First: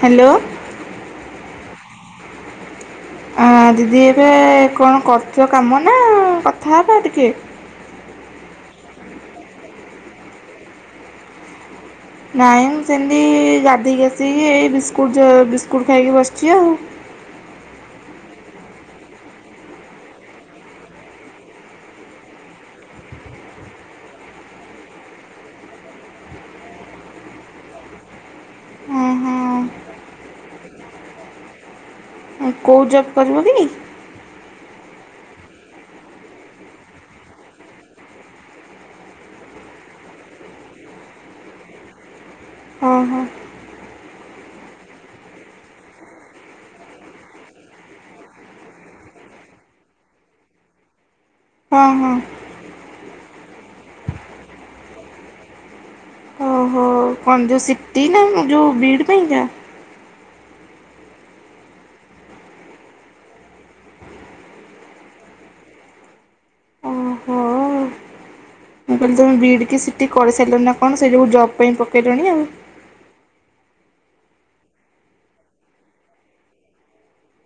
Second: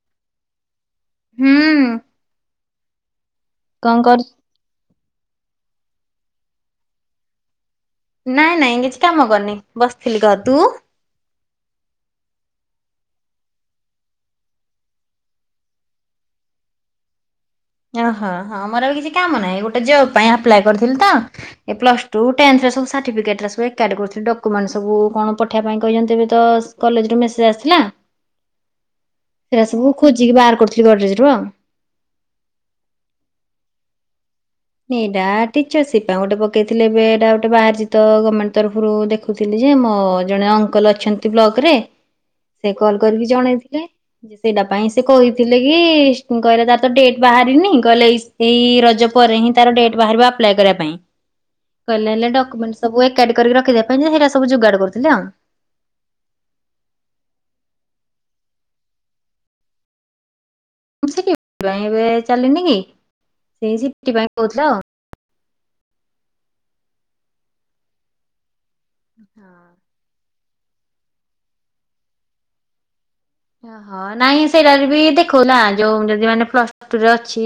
Hello ହୁଁ। ଅ କଣ ଦିଦି କରୁ ଏବେ କଣ କରୁଥୁଲ କାମ ନାଁ କଥା ହବା ଟିକେ। ନାଇଁ ନାଇଁ କିଛି କାମ କରିନି ବସିଥିଲି। କହ ତୁ? ନାଇଁ ମୁଁ ସେମତି ଗାଧେଇକି ଆସିକି ଏଇ ବିସ୍କୁଟ ଯ ବିସ୍କୁଟ ଖାଇକି ବସିଚି ଆଉ। ଏଅ ହ ହ ମୋର ବି କିଛି କାମ ନାହିଁ ଗୋଟେ ଜବ୍ ପାଇଁ ଆପ୍ଲାଏ କରିଥିଲି ତ ଏ ପ୍ଲସ୍ ଟୁ ଟେନ୍ଥର ସବୁ ସାର୍ଟିଫିକେଟରା ସବୁ ଏକାଠି କରୁଥିଲି ଡକ୍ୟୁମେଣ୍ଟ ସବୁ କଣ ପଠେଇବା ପାଇଁ କହିଚନ୍ତି ଏବେ ତ ସ୍ କଲେଜରୁ ମେସେଜ୍ ଆସିଥିଲା ହଁ ସେରା ସବୁ ଖୋଜିକି ବାହାର କରୁଥିଲି ଗଡରେଜରୁ ଆଉ। କୋଉ ଜବ୍ କରିବ କି? ଏଇଟା ଟିଚର ସିପ୍ ପାଇଁ ଗୋଟେ ପକେଇଥିଲେ ଏବେ ଏଟା ଗୋଟେ ବାହାରିଚି ତ ଗର୍ମେଣ୍ଟ ତରଫୁରୁ ଦେଖୁଥିଲି ଯେ ମୋ ଜଣେ ଅଙ୍କଲ ଅଛନ୍ତି ବ୍ଲକରେ ସେ ହଁ କଲ୍ ହଁ କରିକି ଜଣେଇଥିଲେ ଯେ ସେଇଟା ପାଇଁ ସେ କହିଥିଲେ କି ସ୍ କହିଲେ ତାର ତ ଡେଟ୍ ବାହାରିନି କହିଲେ ଏଇ ସି ରଜ ପରେ ହିଁ ତାର ଡେଟ୍ ବାହାରିବ ଆପ୍ଲାଏ କରିବା ପାଇଁ। ହଁ ହଁ କହିଲେ ହେଲା ଡକୁମେଣ୍ଟସ୍ ସବୁ ଏକାଠି କରିକି ରଖିଦେବା ପାଇଁ ଯେ ମୁଁ ସେଇଟା ସବୁ ଯୋଗାଡ କରୁଥିଲେ ଆଉ। ଓହୋ କଣ ଯୋଉ ସିଟି ନା ଯୋଉ ବିଇଡ ପାଇଁ କା। ସିଟି ପାଇଁ ଏବେ ଚାଲିନି କି ସେଇ ସିଟି ପାଇଁ କହୁଥିଲା ଆଉ। ଓହୋ ମୁଁ କହିଲି ତମ ବିଇଡି କି ସିଟି କରିସା ହେଲେ ନା କଣ ସେ ସବୁ ଜବ୍ ପାଇଁ ପକେଇଲେଣି ଆଉ। ଓହ ନାଇଁ ସେଇଟାରେ ବି ଦେଖଉନା ଯୋଉ ଯଦି ମାନେ ପ୍ଲସ୍ ଟୁ ରେ ଅଛି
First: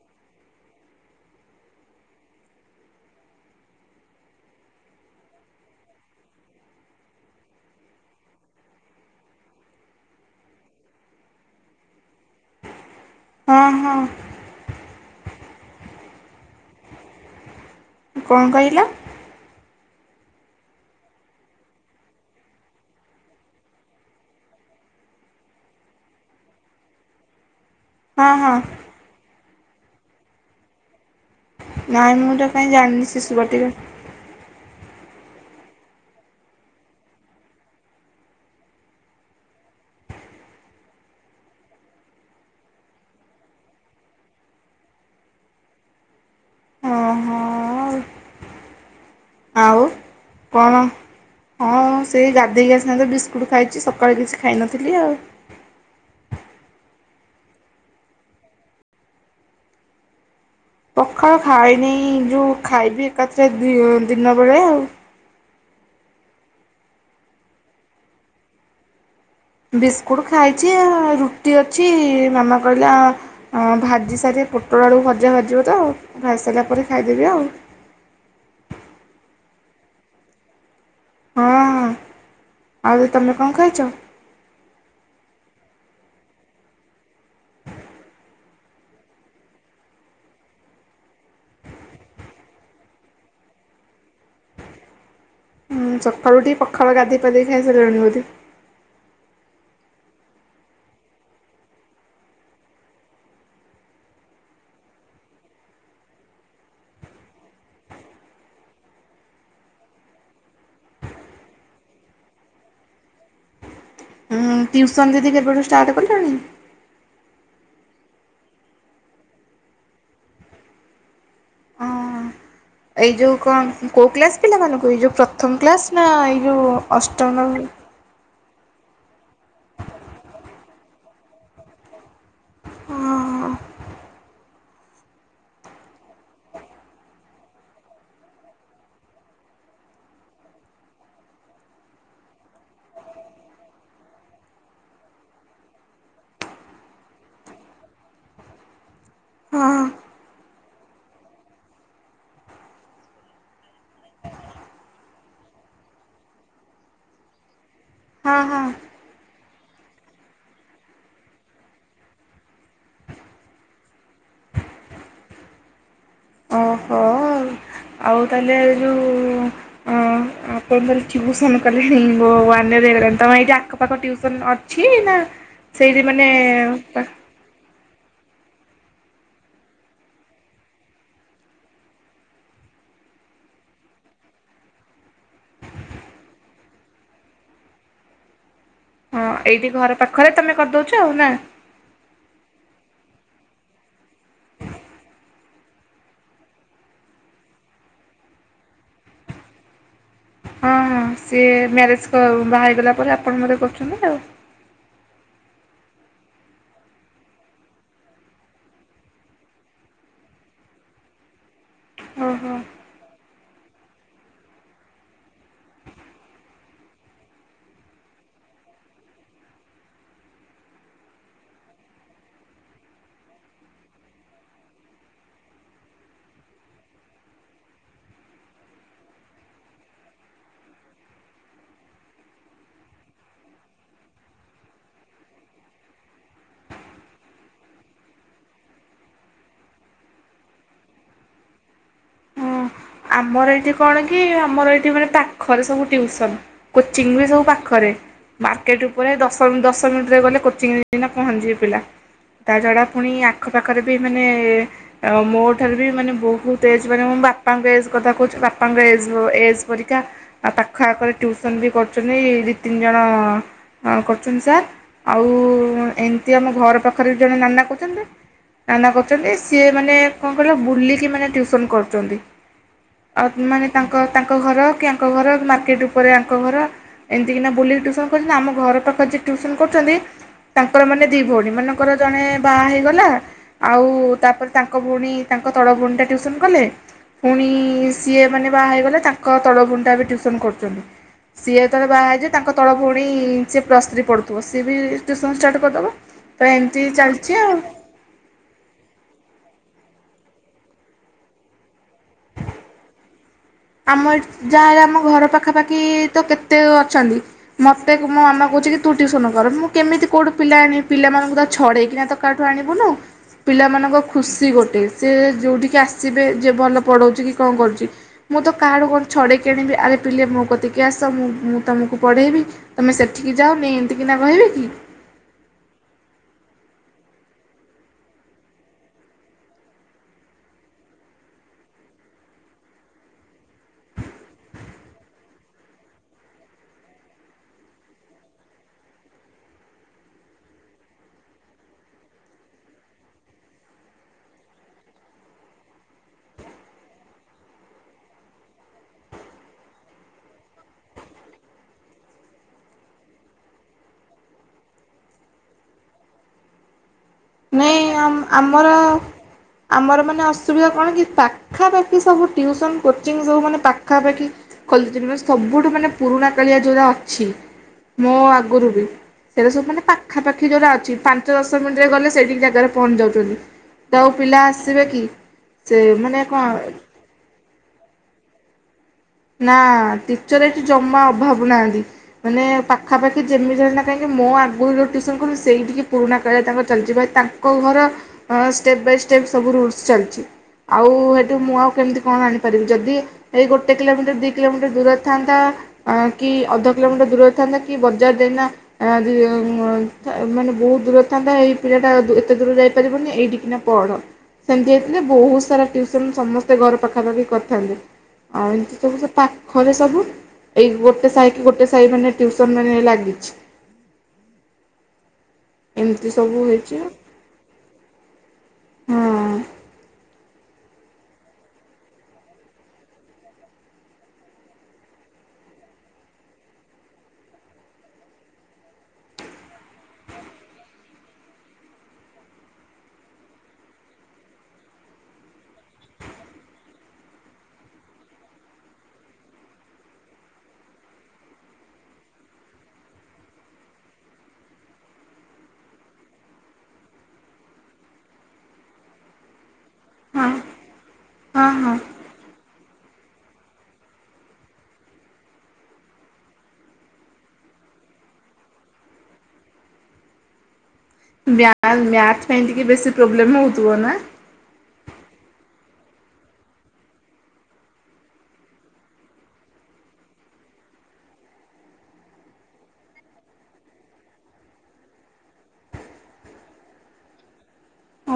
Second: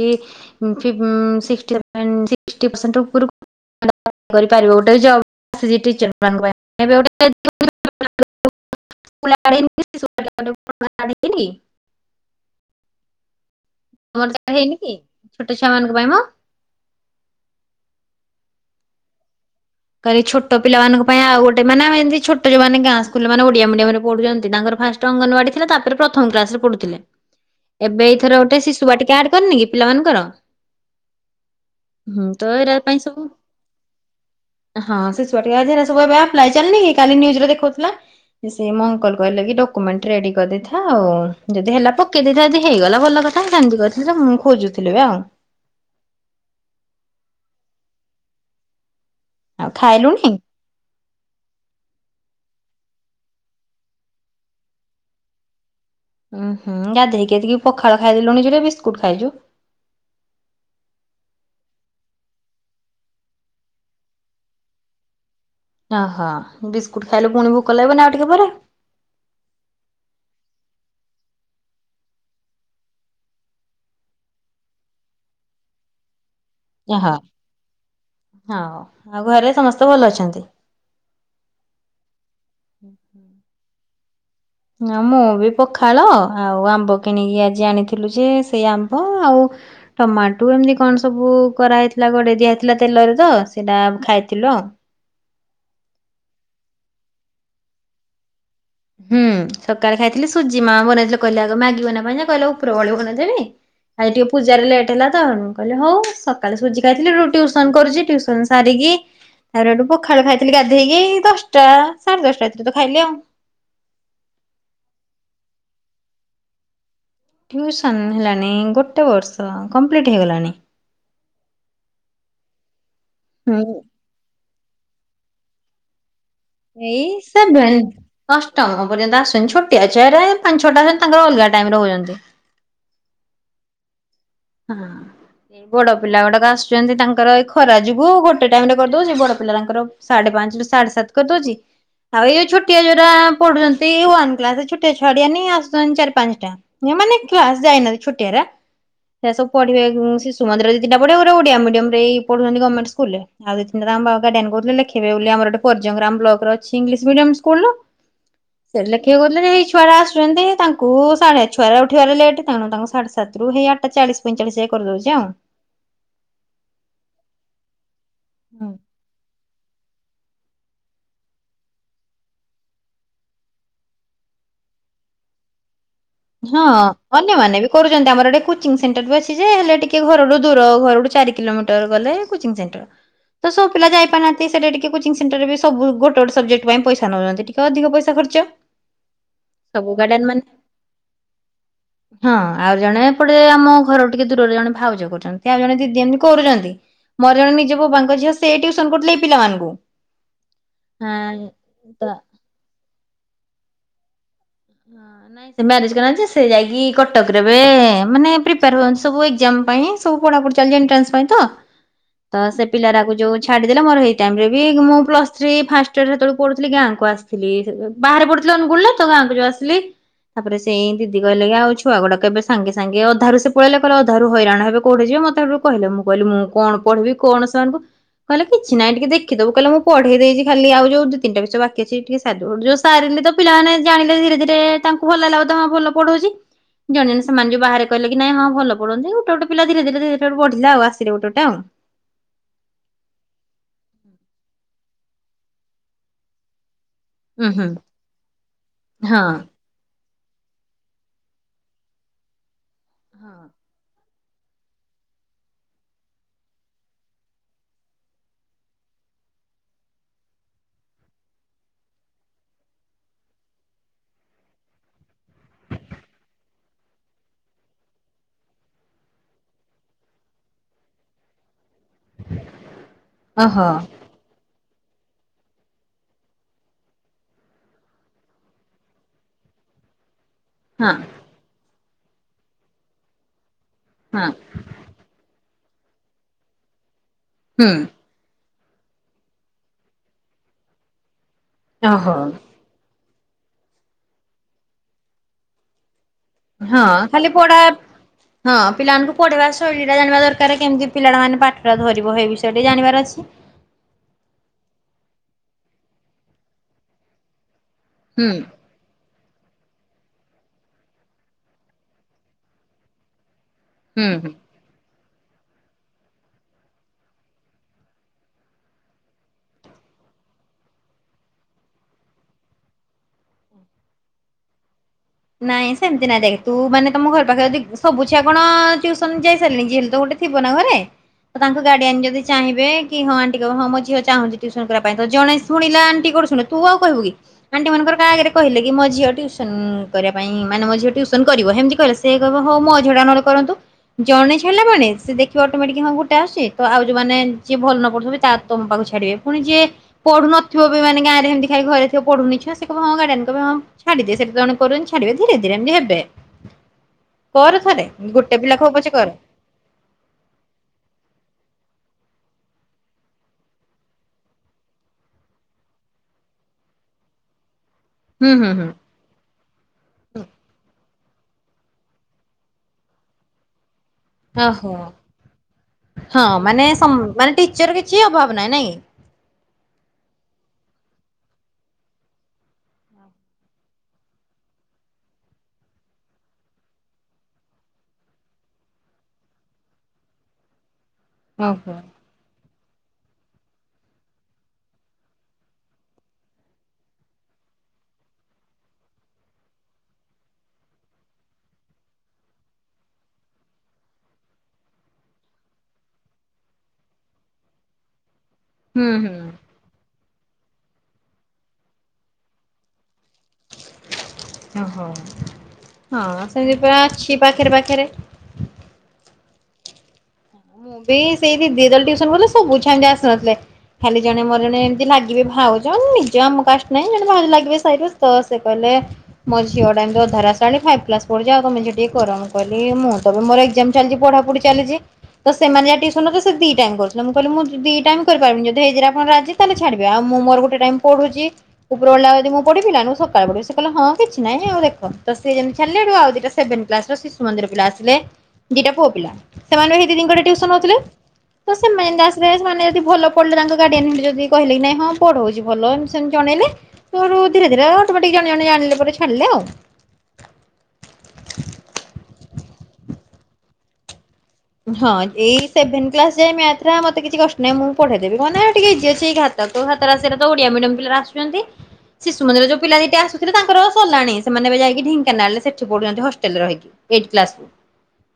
ଫିଭ୍ ସିକ୍ସଟି ପରସେଣ୍ଟ୍ ଉପରକୁ ତାର ଗୋଟେ ଜବ୍ ଫ୍ୟାସିଲିଟି ଟିଚର୍ସ [unintelligible] [unintelligible] ନି [inaudible] ହଁ ହଁ ତମର ତ ହେଇନି ଛୋଟ ଛୁଆ ମାନଙ୍କ ପାଇଁ ମା କଣ କହିଲ। କାଲି ଛୋଟ ପିଲାଙ୍କ ପାଇଁ ଆଉ ଗୋଟେ ମାନେେମ ଛୋଟ ଯୋଉମାନୋନ ଗାଁ ସ୍କୁଲ ମାନେ ଓଡିଆ ମିଡିମ ରେ ପଢୁଛନ୍ତି ତାଙ୍କର ଫାଷ୍ଟ ଅଙ୍ଗନବାଡି ଥିଲା ତାପରେ ପ୍ରଥମ କ୍ଲାସ ରେ ପଢୁଥିଲେ ଏବେ ହଁ ଏଇଥର ହଁ ଗୋଶୁଆ ଟିକେଡ କରିନି କି ପିଲାମାନଙ୍କର ନାଇଁ ହୁଁ ମୁଁ ତ କାଇହିଁ ଏରା ପାଇଁ ଜାଣିନି ସବୁ ଶିଶୁପତିିକ ହଁ ସେ ଛୁଆ ଟବପ୍ ଚାଲିନ କାଲିଜରେ ଦେଖଉଥିଲା ସେ ମଙ୍କଲ କହିଲେ କି ଡମେଣ୍ଟ ରେଡି କରିଦେଇଥା ଆଉ ଯଦି ହେ ପକେଇ ଦେଇଥା ଯ ହେଇଗଲା ଭଲ କଥାମତି କହି ମୁଁ ଖୋଜୁଥିଲି ଆଉ ହଁ ହଁ ଆଉ ଖାଇଲୁଣି କଣ ହଁ ସେ ଗାଧେଇକି ଆସି ଟ ଖାଇଛି ସକାଳେ କିଛି ଖାଇନଥିଲି ଆଉ ଉୁଁ ହୁଁ ଗାଧେଇକିତିକି ପଖାଳ ଖାଇଦେଲୁ ନିଜଟ ବିସ୍କୁଟ ଖାଇଛୁ? ପଖଳ ଖାାଇଇନି ଯୋଉ ଖାଇବି ଏକାଥରେ ଦିନ ବେଳେ ଆଉ ଓହୋ ବିସ୍କୁଟ ଖାଇଲେ ପୁଣି ଭୋକ ଲାଗିବନ ଆଉ ଟିକେ ପରେ ବିସ୍କୁଟ୍ ଖାଇଛି ରୁଟି ଅଛି ମାମା କହିଲେ ଭାଜି ସାରିେ ପୋଟଳ ଆଳକୁ ଭଜା ଭାଜିବ ତ ଭାଜି ସାରିଲା ପରେ ହଁ ଖାଇଦେବି ଆଉ। ହଁ ଆଉ ଘରେ ସମସ୍ତ ମତେ ଭଲ ଅଛନ୍ତି, ହଁ ହଁ ଆଉ ତମେ କଣ ଖାଇଛ, ହଁ ମୁଁ ବି ପଖାଳ ଆଉ ଆମ୍ବ କିଣିକି ଆଜି ଆଣିଥିଲୁ ଯେ ସେଇ ଆମ୍ବ ଆଉ ଟମାଟୋ ଏମିତି କଣ ସବୁ କରାହେଇଥିଲା ଗୋଡେଇ ଦିଆ ହେେଇଥିଲା ତେଲରେ ତ ସେଇଟା ଖାଇଥିଲୁ ଆଉ ସକାୁଟି ପଖାଳା ଗାଧି ପାାଧି ଖାଇସ ରଣିବଟି ହୁଁ ସକାଳେ ଖାଇଥିଲି ସୁଜି ମା ବନେଇଥିଲେ କହିଲେ ଆଗ ମାଗି ବନବା କହିଲ ଉପର ଭଳି ବନେଇ ଦେେି ଖଲି ଟିକେ ପୂଜାରେ ଲେଟ ହେଲା ତ କହିଲେ ହଉ ସକାଳେ ସୁଜି ଖାଇଥିଲିୁ ଟୁସନ କରୁଛି ଟୁସନ ସାରିକି ତାରେଠୁ ପଖାଳୁ ଖାଇଥିଲି ଗାଧେଇକି ଦଶଟା ସାଢେ ଦଶଟା ତ ଖାଇଲେ ଆଉ ଟଟି୍ୟୁସନ ଦଦି କେପଟ ଷ୍ଟାର୍ଟ କରିିଲଣି। ଟିଉସନ ହେଲାଣି ଗୋଟେ ବର୍ଷ କମ୍ପ୍ଲିଟ ହେଇଗଲାଣି ଏଇ ଯେଉ ହୁଁ। କଣ କୋ କ୍ଲାସ୍ ପିଲାମାନଙ୍କୁ ଏଇ ଯୋଉ ପ୍ରଥମ କ୍ଲାସ ନା ଏ [inaudible] ଏଇ ସବ ଭ [inaudible] ଅଷ୍ଟମ ପର୍ଯ୍ୟନ୍ତ ଆସୁଛନ୍ତିି ଛୋଟିଆ ଆଛରେ ପାଞ୍ଚ ଛୋଟ ଆସୁଛନ୍ତି ତାଙ୍କର ଅଲଗା ଟାଇମ ରେ ହଉଛନ୍ତି ହଁ ହଁ ଏ ବଡ ପିଲା ଗୁଡାକ ଆସୁଛନ୍ତି ତାଙ୍କର ଏଇ ଖରା ଯୋଗୁ ଗୋଟେ ଟାଇମ ରେ କରିଦଉଛି ବଡ ପିଲା ତାଙ୍କର ସାଢେ ପାଞ୍ଚ ରୁ ସାଢେ ସାତ କରିଦଉଛି ଆଉ ଏଇଉ ଛୋଟିଆ ଯୋଉଟା ପଢୁଛନ୍ତି କ ଛୋଟିଆ ଛଡିଆ ଆସୁଛନ୍ତି ଚାରି ପାଞ୍ଚଟା ମାନେ କ୍ସ ଯାଇନାହାନ୍ତି ଛୁଟିଆ ସେ ହଁ ସବୁଢେ ଶିୁନ୍ଦର ଦ ଟ ପଢ ଓଡିଆଡିୟମରେ ପଢଛନ୍ତି ଗର୍ଣ୍ମଣ୍ ସ୍କୁ ରେ ଆଉ ଦି ଟାଙ୍କ ବା ଗ କରୁଥିଲେ ଲେଖେ ବୋଲି ଆମରେର୍ଯ୍ୟଗ୍ରାମ ବ୍ଲକ ଅ ଇଂଶ ମିଡିମ ସ୍କୁଲ ହଁ ହଁ ସେ ଲେଖିଆ କରଲେ ଯେଇ ଛୁଆରେ ଆୁଛନ୍ତି ତାଙ୍କୁ ସାଢେ ଛଆରେ ଉଠିବାରେ ଲେଟ୍ ତେଣୁ ତାଙ୍କୁ ସାଢେ ସାତରୁ ହେଇଆ ଏଟା ଚାଳିଶ ପଇଁଚାଳିଶ ଏ କରିଦଉଛି ଆଉ ଓହୋ ଆଉ ତାହେଲେ ଏ ହୁଁ, ଯୋଉ ଅଁ ଆପଣ ତାଲେ ଟିଉସନ କଲେଣି ଓ ୱାନ ଇଅର୍ ହେଇଗଲାଣି ତମ ଏଇଠି ଆଖପାଖ ଟିଉସନ ଅଛି ନାଁ ହଁ ଅନ୍ୟମାନେ ବି କରୁ ଚନ୍ତ ଆମର ଏଠି କୋଚିଙ୍ଗ ସେଣ୍ଟର ବି ଅଛି ଯେ ହେଲେ ଟିକେ ଘରୁରୁ ଦୂର ଘରୁଟୁ ଚାରି କିଲୋମିଟର ଗଲେ କୋଚିଙ୍ଗ ସେଣ୍ଟର ତ ସବୁ ପିଲା ଯାଇପାରନାହାନ୍ତି ସେଟା ଟିକେ କୋଚିଙ୍ଗ ସେଣ୍ଟରରେ ବି ସବୁ ଗୋଟେ ଗୋଟେ ସେବଜେକ୍ଟ ପାଇଁ ପଇସା ନୋଉଚନ୍ତି ଟିକେ ଅଧିକ ପଇସା ଖର୍ଚ୍ଚ। ହଁ ଏଇଠି ସବୁ ଘର ଗାର୍ଡିଆନ ପାଖରେ ମାନେ ତମେ କରିଦୋଉଚ। ହଁ ଆଉ ଜଣେ ପଟେ ଆମ ଘରରୁ ଟିକେ ଦୂରରେ ଜଣେ ଭାଉଜ କରୁଚନ୍ତି। ଆଉ ଜଣେ ଦିଦି ଏମତି କରୁଚନ୍ତି। ମୋର ଜଣେ ନିଜ ବବାଙ୍କ ଝିଅ ସେ ଟିଉସନ କରୁଥୁଲେ ଏଇ ପିଲାମାନଙ୍କୁ। ହଁ ହଁ ସିଏ ହଁ ତ ମ୍ୟାରେଜ କ ବାହାହେଇ ଗଲାପରେ ଆ ପଣ ବୋଧେ କରୁଚନ୍ତି ଆଉ। ହଁ ନାଇଁ ସେ ମ୍ୟାରେଜ କରିନାହାନ୍ତି ଯେ ସେ ଯାଇକି କଟକରେ ଏବେ ମାନେ ପ୍ରିପାର ହୁଅନ୍ତି ସବୁ ଏଗ୍ଜାମ୍ ପାଇଁ ସବୁ ପଢ଼ାପୁଢ଼ି ଚାଲିଚି ଏଣ୍ଟ୍ରାନ୍ସ ପାଇଁ ତ। ତ ଓହୋ ସେ ପିଲାରାକୁ ଯୋଉ ଛାଡ଼ିଦେଲେ ମୋର ହେଇ ଟାଇମରେ ବି ମୁଁ ପ୍ଲସ୍ ଥ୍ରୀ ଫାଷ୍ଟ ଇୟରରେ ସେତୋଳୁ ପଢୁଥିଲି ଗାଁକୁ ଆସିଥିଲି ସେ ବାହାରେ ପଢୁଥିଲି ଅନୁଗୁଳରେ ତ ଗାଁକୁ ଯୋଉ ଆସ୍ ଥିଲି। ତାପରେ ସେଇ ଦିଦି କହିଲେ କି ଆଉ ଛୁଆ ଗୁଡ଼ାକ ଏବେ ସାଙ୍ଗେ ସାଙ୍ଗେ ଅଧାରୁ ସେ ପଳେଇଲେ କହିଲେ ଅଧାରୁ ହଇରାଣ ହେବେ କୋଉଠେ ଯିବେ ମତେ ହେଠୁ କହିଲେ ମୁଁ କହିଲି ମୁଁ କଣ ପଢ଼ିବି କଣ ସେମାନଙ୍କୁ। କହିଲେ କିଛି ନାହିଁ ଟିକେ ଦେଖିଦବୁ କହିଲେ ମୁଁ ପଢ଼େଇ ଦେଇଚି ଖାଲି ଆଉ ଯୋଉ ଦୁଇ ତିନିଟା ବିଷୟ ବାକି ଅଛି ଟିକେ ସାରିଦୋବୁ। ଯୋଉ ସାରିଲି ତ ପିଲାମାନେ ଜାଣିଲେ ଧୀରେ ଧୀରେ ଟେ ତାଙ୍କୁ ଭଲ ଲାଗିଲା ବୋଧେ ହଁ ଭଲ ପଢ଼ଉଚି। ଜଣେ ଜଣେ ସେମାନେ ଯୋଉ ବାହାରେ କହିଲେ କି ନାଇଁ ହଁ ଭଲ ପଢ଼ୁଅନ୍ତି। ଗୋଟେ ଗୋଟେ ପିଲା ଧୀରେ ଧୀରେ ଧୀରେ ତାରୁ ବଢ଼ିଲା ଆଉ ଆସିଲେ ଗୋଟେ ଗୋଟେ ଆଉ। ହଁ ଆମର ଏଇଠି କଣ କି ଆମର ଏଇଠି ମାନେ ପାଖରେ ସବୁ ଟିଉସନ୍। କୋଚିଂ ବି ସବୁ ଉଁ ହୁଁ ପାଖରେ। ମାର୍କେଟ ଉପରେ ହଁ ଦଶମ ଦଶ ମି ରେ ଗଲେ କୋଚିଂରେ ଇନା ପହଞ୍ଚି ଯିବେ ପିଲା। ତାଛଡ଼ା ପୁଣି ଆଖପାଖରେ ବି ମାନେ ଅ ମୋ ଠାରୁ ବି ମାନେ ବୋହୁତ ଏଜ୍ ମାନେ ମୋ ବା ପାଙ୍କ ଏଜ୍ କଥା କହୁଚ ବାପାଙ୍କ ଏଜ୍ ଏଜ୍ ପରୀକା ଆ ପାଖ ଆଖରେ ଟିଉସନ୍ ବି କରୁଚନ୍ତି ଦି ତିନି ଜଣ ଅଁ କରୁଚନ୍ତି ସାର୍। ଆଉ ଏମତି ଆମ ଘର ପାଖରେ ବି ଜଣେ ନାନା କରୁଚନ୍ତି ନାନା କରୁଚନ୍ତି ସିଏ ମାନେ କଁ କହିଲ ବୁଲିକି ମାନେ ଟ୍ୟୁଉସନ୍ କରୁଚନ୍ତି। ଅ ଓହୋ ମାନେ ତାଙ୍କ ତାଙ୍କ ଘର କି ୟାଙ୍କ ଘର ମାର୍କେଟ ଉପରେ ୟାଙ୍କ ଘର ଏମତିକିନା ବୁଲିକି ଟିଉସନ କରୁଚନ୍ତି। ଆମ ଘର ପାଖରେ ଯିଏ ଟିଉସନ କରୁଚନ୍ତି ତାଙ୍କର ହଁ ମାନେ ଦି ଭୋଉଣୀ ମାନେ ତାଙ୍କର ଜଣେ ବାହା ହେଇଗଲା। ଆଉ ହଁ ତାପରେ ତାଙ୍କ ଭୋଉଣୀ ତା ଙ୍କ ତଳ ଭୋଉଣୀଟା ଟ୍ୟୁସନ୍ କଲେ। ଫୁଣି ହୁଁ ସିଏ ମାନେ ବାହା ହେଇଗଲେ ତାଙ୍କ ତଳ ଭୋଉଣୀଟା ଏବେ ଟ୍ୟୁସନ୍ କରୁଚନ୍ତି। ସିଏ ଯେତୋଳେ ବାହା ଓହୋ ହେଇଯିବେ ତାଙ୍କ ତଳ ଭୋଉ ବି ସିଏ ପ୍ଲସ୍ ଥ୍ରୀ ପଢ଼ୁଥୁବ ସିଏ ବି ଟ୍ୟୁସନ୍ ଷ୍ଟାର୍ଟ କରିଦବ। ହଁ ଖାଲି ପଢ଼ା ହଁ ପିଲାମାନଙ୍କୁ ପଢ଼େଇବା ଶୈଳୀ ଲା ଜାଣିବା ଦରକାରେ କେମତି ପିଲାଟା ମାନେ ପାଠଟା ଧରି ବ ହେଇ ବିଷୟରେ ଟିକେ ଜାଣିବାର ଅଛି। ଆମ ଏଠି ଯାହା ହେଲେ ଆମ ଘର ପାଖାପାଖି ତ କେତେ ଅଛନ୍ତି। ମତେ ମୋ ହୁଁ ମାମା କୋହୁଚି କି ତୁ ଟିଉସନ କର ମୁଁ କେମିତି କୋଉଠୁ ପିଲା ଆଣିବି ପିଲାମାନଙ୍କୁ ତ ଛଡେଇକିନା ତ କାଠୁ ଆଣିବୁନୁ। ପିଲାମାନଙ୍କ ହୁଁ ହୁଁ ଖୁସି ଗୋଟେ ସେ ଯଉଠିକି ଆସିବେ ଯେ ଭଲ ପଢ଼ଉଛି କି କଣ କରୁଛି? ମୁଁ ତ କାହାଡୁ କଣ ଛଡ଼େଇକି ଆଣିବି ଆରେ ପିଲେ ମୋ କତିକି ଆସ ମୁଁ ମୁଁ ତୁମକୁ ପଢ଼େଇବି ତୁମେ ସେଠିକି ଯାଅନି। ଏମତିକିନା କହିବି କି ନାଇଁ ସେମିତି ନାଇଁ ଦେଖ ତୁ ମାନେ ତମ ଘର ପାଖରେ ଯଦି ସବୁ ଛିଆ କଣ ଟିଓସନ ଯାଇ ସାରିଲେନି ଯିଏ ହେଲେ ତ ଗୋଟେ ଥିବ ନା ଘରେ ତାଙ୍କ ଗାର୍ଡିଆନ ଯଦି ଚାହିଁବେ କି ହଁ ଆଣ୍ଟି କ ହଁ ମୋ ଝିଅ ଚାହୁଁଛି ଟିଉସନ କରିବା ପାଇଁ ତ ଜଣେ ଶୁଣିଲା ଆଣ୍ଟି କ ଠୁ ଶୁଣୁ ତୁ ଆଉ କହିବୁ କି ଆଣ୍ଟି ମାନଙ୍କର କାହାଗରେ କହିଲେ କି ମୋ ଝିଅ ଟିଉସନ କରିବା ପାଇଁ ମାନେ ମ ଝିଅ ଟିଉସନ କରିବ ହେମିଦି କହିଲେ ସେ କହିବ ହଉ ମ ଝିଅଡା ନ ହେଲେ କରନ୍ତୁ ଜଣେ ଛାଡିଲାମାନେ ସେ ଦେଖିବ ଅଟୋମେଟିକ୍ ହଁ ଗୋଟେ ଆସୁଛି ତ ଆଉ ଯଉମାନେ ଯିଏ ଭଲ ନ ପଢୁଥିବ ବି ତା ତମ ପାଖ କୁ ଛାଡିବେ ପୁଣି ଯିଏ ପଢୁନଥିବ ବି ମାନେ ଗାଁ ରେ ହେମିଦି ଖାଲି ଘରେ ଥିବ ପଢୁନି ଛୁଆ ସେ କହିବ ହଁ ଗାଡିଆନ କିହିବେ ହଁ ଛାଡିଦିଏ ସେ ତ ଜଣେ କରନି ଛାଡିବେ ଧୀରେ ଧୀରେ ଏମତି ହେବେ। କର ଥରେ ନାଇଁ ଗୋଟେ ପିଲା ଆମର କୁ ପଛେ କର ଆମର ମାନେ ଅସୁବିଧା କଣ କି ପାଖାପାଖି ସବୁୁ ଟିଉସନ କୋଚିଙ୍ଗ୍ ସବୁ ମାନେ ପାଖାପାଖି ଖଲଛନ୍ତି ମାନେ ସବୁଠୁ ମାନେ ପୁରୁଣା କାଳିଆ ଯୋଉଟା ଅଛି। ମୋ ହୁଁ ହୁଁ ହୁଁ ଆଗରୁ ବି ସେଟା ସବୁ ମାନେ ପାଖାପାଖି ଯୋଉରା ଅଛି। ଦଶ ମିନିଟରେ ଗଲେ। ସେଇଠିକ ଜାଗାରେ ପହଞ୍ଚି ଯାଉଛନ୍ତି। ତ ଆଉ ପିଲା ଓହୋ ଆସିବେ କି? ସେ ହଁ କଣ ମାନେ ସ ମାନେ ଟିଚର କିଛି ଅଭାବ ନାହିଁ ନାଇଁ। ନା ଟିଚର ଏଠି ଜମା ଅଭାବ ନାହାଁନ୍ତି। ମାନେ ପାଖାପାଖି ଯେମିତି ହେ କାହିଁକି ମୋ ଆଗରୁ ଯୋଉୁସନ କ ସେଇଠିକି ପୁରୁଣା କ ତାଙ୍କର ଚାଲିଛି ତାଙ୍କ ଘର ଷ୍ଟେପ୍ ବାଇ ଷ୍ଟେପ ସବୁ ରୁଲସ ଚାଲିଛି। ଆଉ ହେଠୁ ମୁଁ ଆଉ ଓହୋ। କେମିତି କଣ ଆଣିପାରିବି। ଯଦି ଏଇ ଗୋଟ କେତେ କିଲୋମିଟର ଦୁଇ କିଲୋମିଟର ଦୂର ଥାନ୍ତା। କି ଅଧ କିଲୋମିଟର ଦୂରରେ ଥାନ୍ତା। କି ବଜାର ଦେଇନା ମାନେ ବହୁତ ଦୂରରେ ଥାନ୍ତା ଏଇ ପିଲାଟା ଏତେ ଦୂର ଯାଇପାରିବନି ଏଇଠିକିନା ପଢ। ସେମିତି ହେଇଥିଲେ ବହୁତ ସାରା ଟିଉସନ୍ ସମସ୍ତେ ଘର ପାଖାପାଖି କରିଥାନ୍ତେ। ଆଉ ଏମିତି ହୁଁ ସବୁ ହୁଁ ପାଖରେ ସବୁ ଏଇ ଗୋଟେ ସାହି କି ଗୋଟେ ସାହି ମାନେ ଟ୍ୟୁସନ ମାନେ ଲାଗି ଓହୋ ଏମିତି ହଁ ସବୁ ସେମିତି ପୁରା ହେଇଛି ହଁ ଅଛି ପାଖେରେ ପାଖେରେ। ମୁଁ ବି ସେଇ ଦିଦି ଯେତେବେଳେ ଟିଉସନ କରୁଥିଲେ ସବୁ ଏମତି ଆସିନଥିଲେ। ଖାଲି ଜଣେ ମୋର ଜଣେ ଏମତି ଲାଗିବେ ଭାଉଜ ନିଜ ଆମ କାଷ୍ଟ ନାହିଁ ଜଣେ ଭାଉ ଲାଗିବେ ସାଇରୁ ତ ସେ କହିଲେ ମୋ ଝିଅ ଟା ଏତି ଅଧାର ଆସିଲାଣି ଫାଇପ୍ ପ୍ଲାସ ପଢୁଛି। ଆ ତମେ ସେ ଟିକେ କର। ମୁଁ କହିଲି ମୁଁ ତ ମୋର ଏଗଜାମ ଚାଲିଛି ପଢାପଢି ଚାଲିଛି। ତ ସେମାନେ ଯହା ଟିଉସନ କ ଦି ଟାଇମ୍ କରୁଥିଲେ ମୁଁ କହିଲି ମୁଁ ଦି ଟାଇ କରିପାରିବିନି। ଯଦି ହେଇଥିରେ ଆପଣ ରାଜି ତାହାଲେ ଛାଡିବେ। ଆଉ ମୁଁ ମୋର ଗୋଟେ ଟାଇମ୍ ପଢୁଛି। ଉପର ବେଳି ଟା ଯଦି ମୁଁ ପଢିବି ନା ନୁ ସକାଳେ ପଢିବି। କହିଲ ହଁ କିଛି ନାହିଁ ଆଉ ଦେଖ। ତ ସିଏ ଯେମିତି ଛାଡିଲେ ଏଠୁ ଆଉ ଦିଟା ସେଭେନ୍ କ୍ଲାସ୍ ର ଶିଶୁ ମନ୍ଦିର ପିଲା ଆସିଲେ ଦିଟା ପୁଅ ପିଲା। ସେମାନେ ଙ୍କଠି ହଁ ଟିଉସନ ହଉଥିଲେ ହଁ ତ ସେ ହଁ ମେନ ଗାସ୍ ରେ ସେମାନେ ଯଦି ଭଲ ପଢିଲେ ତାଙ୍କ ଗାଡିଆନ ଯଦି କହିଲେ କି ନାଇଁ ହଁ ପଢଉଛି ଭଲ ଏମତି ସେମତି ଜଣେଇଲେ। ତୁ ହେଠୁ ଧୀରେ ଧୀରେ ଅଟୋମେଟିକ ଜଣେ ଜଣେ ଜାଣିଲେ ପରେ ଛାଡିଲେ ଆଉ। ବ୍ୟାଲ ମ୍ୟାଚ୍। କାଇହିଁ ଟିକେ ବେଶୀ ପ୍ରୋବ୍ଲେମ ହଉଥିବ ନା। ହଁ ଏଇ ସେଭେନ୍ କ୍ଲାସ ଯାଏଁ ମ୍ୟାଥ ରା ମତେ କିଛି କଷ୍ଟ ନାହିଁ। ମୁଁ ପେଢେଇ ଦେବି କଣନା ଟିକେ ଇଯି ଅଛି। ସେଇରା ତ ଓଡିଆ ମିଡିୟମ ପିଲା ରାକ ଆସୁଛନ୍ତି। ଶିଶୁ ମନ୍ଦିର ଯୋଉ ପିଲା ଦିିଟା ଆସୁଥିଲେ ତାଙ୍କର ସଲାଣି। ସେମାନେ ଏବେ ଯାଇକି ଢେଙ୍କାନାଳରେ ସେଠି ପଢୁଛନ୍ତି ହଷ୍ଟେଲରେ ରହିକି। ଏଇ୍ସ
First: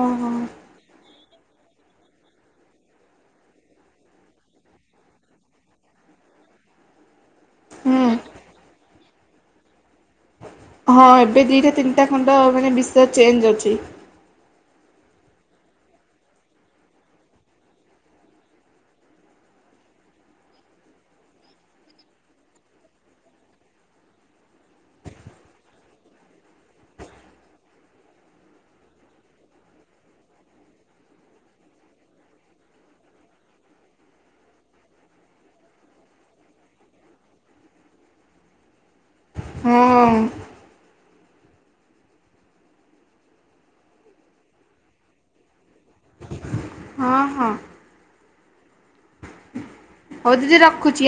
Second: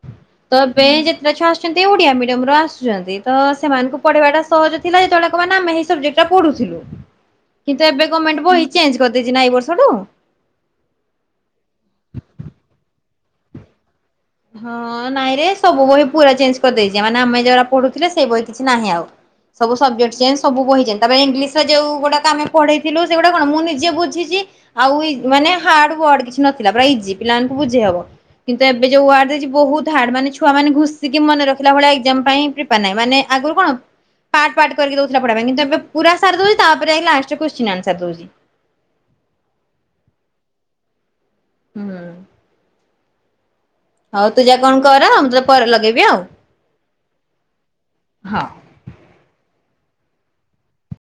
ଓହୋ ତ ଏବେ ଯେତେଟା ଛୁଆ ଆସୁଛନ୍ତି ଓଡିଆ ମିଡିୟମ ର ଆସୁଛନ୍ତି। ତ ସେମାନଙ୍କୁ ପଢେଇବାଟା ସହଜ ଥିଲା। ଯେତେବେଳେ ମାନେ ଆମେ ସେଇ ସବଜେକ୍ଟା ପଢୁଥିଲୁ। କିନ୍ତୁ ହୁଁ ଏବେ ଗମେଣ୍ଟ ବହି ଚେଞ୍ଜ କରିଦେଇଛି ନା ଏଇ ବର୍ଷଠୁ। ହଁ ଏବେ ଦିଇଟା ତିନିଟା ଖଣ୍ଡ ମାନେ ବିଷୟ ଚେଞ୍ଜ ଅଛି। ହଁ ନାଇଁ ରେ ସବୁ ବହି ପୁରା ଚେଞ୍ଜ କରିଦେଇଛି। ମାନେ ଆମେ ଯଉଁଡା ପଢୁଥିଲେ ସେଇ ବହି କିଛି ନାହିଁ ଆଉ। ସବୁ ସବଜେକ୍ଟ ଚେଞ୍ଜ ସବୁ ବହି ତାପରେ ଇଂଲିଶର ଯୋଉ ଗୁଡାକ ଆମେ ପଢେଇଥିଲୁ ସେଗୁଡା କଣ ମୁଁ ନିଜେ ବୁଝିଛି। ଆଉ ମାନେ ହାର୍ଡ ୱାର୍ଡ କିଛି ନଥିଲା ପୁରା ଇଜି ପିଲାମାନଙ୍କୁ ବୁଝେଇ ହବ। କିନ୍ତୁ ଏବେ ଯେଉ ୱାର୍ଡ ଦେଇଚି ବହୁତ ହାର୍ଡ ମାନେ ଛୁଆମାନେ ଘୁଷିକି ମନେ ରଖିଲା ଭଳିଆ ଏଜାମ ପାଇଁ ପ୍ରିପୋର ନାହିଁ। ମାନେ ଆଗରୁ କଣ ପାର୍ଟ ପାର୍ଟ କରିକି ଦଉଥିଲା ପଢିବା ପାଇଁ। କିନ୍ତୁ ଏ ପୁରା ସାରି ଦଉଛି ତାପରେ ଯାଇଁକି ଲାଷ୍ଟେ ରେ କୋଶଚିନି ଆନସାର ଦଉଚି। ହଁ ହୁଁ। ହଉ ତୁ ଯା କଣ କର ମୁଁ ତତେ ପରେ ଲଗେଇବି ଆଉ। ହଁ ହଁ। ହଁ। ହଉ ଦିଦି ରଖୁଛି ଆ।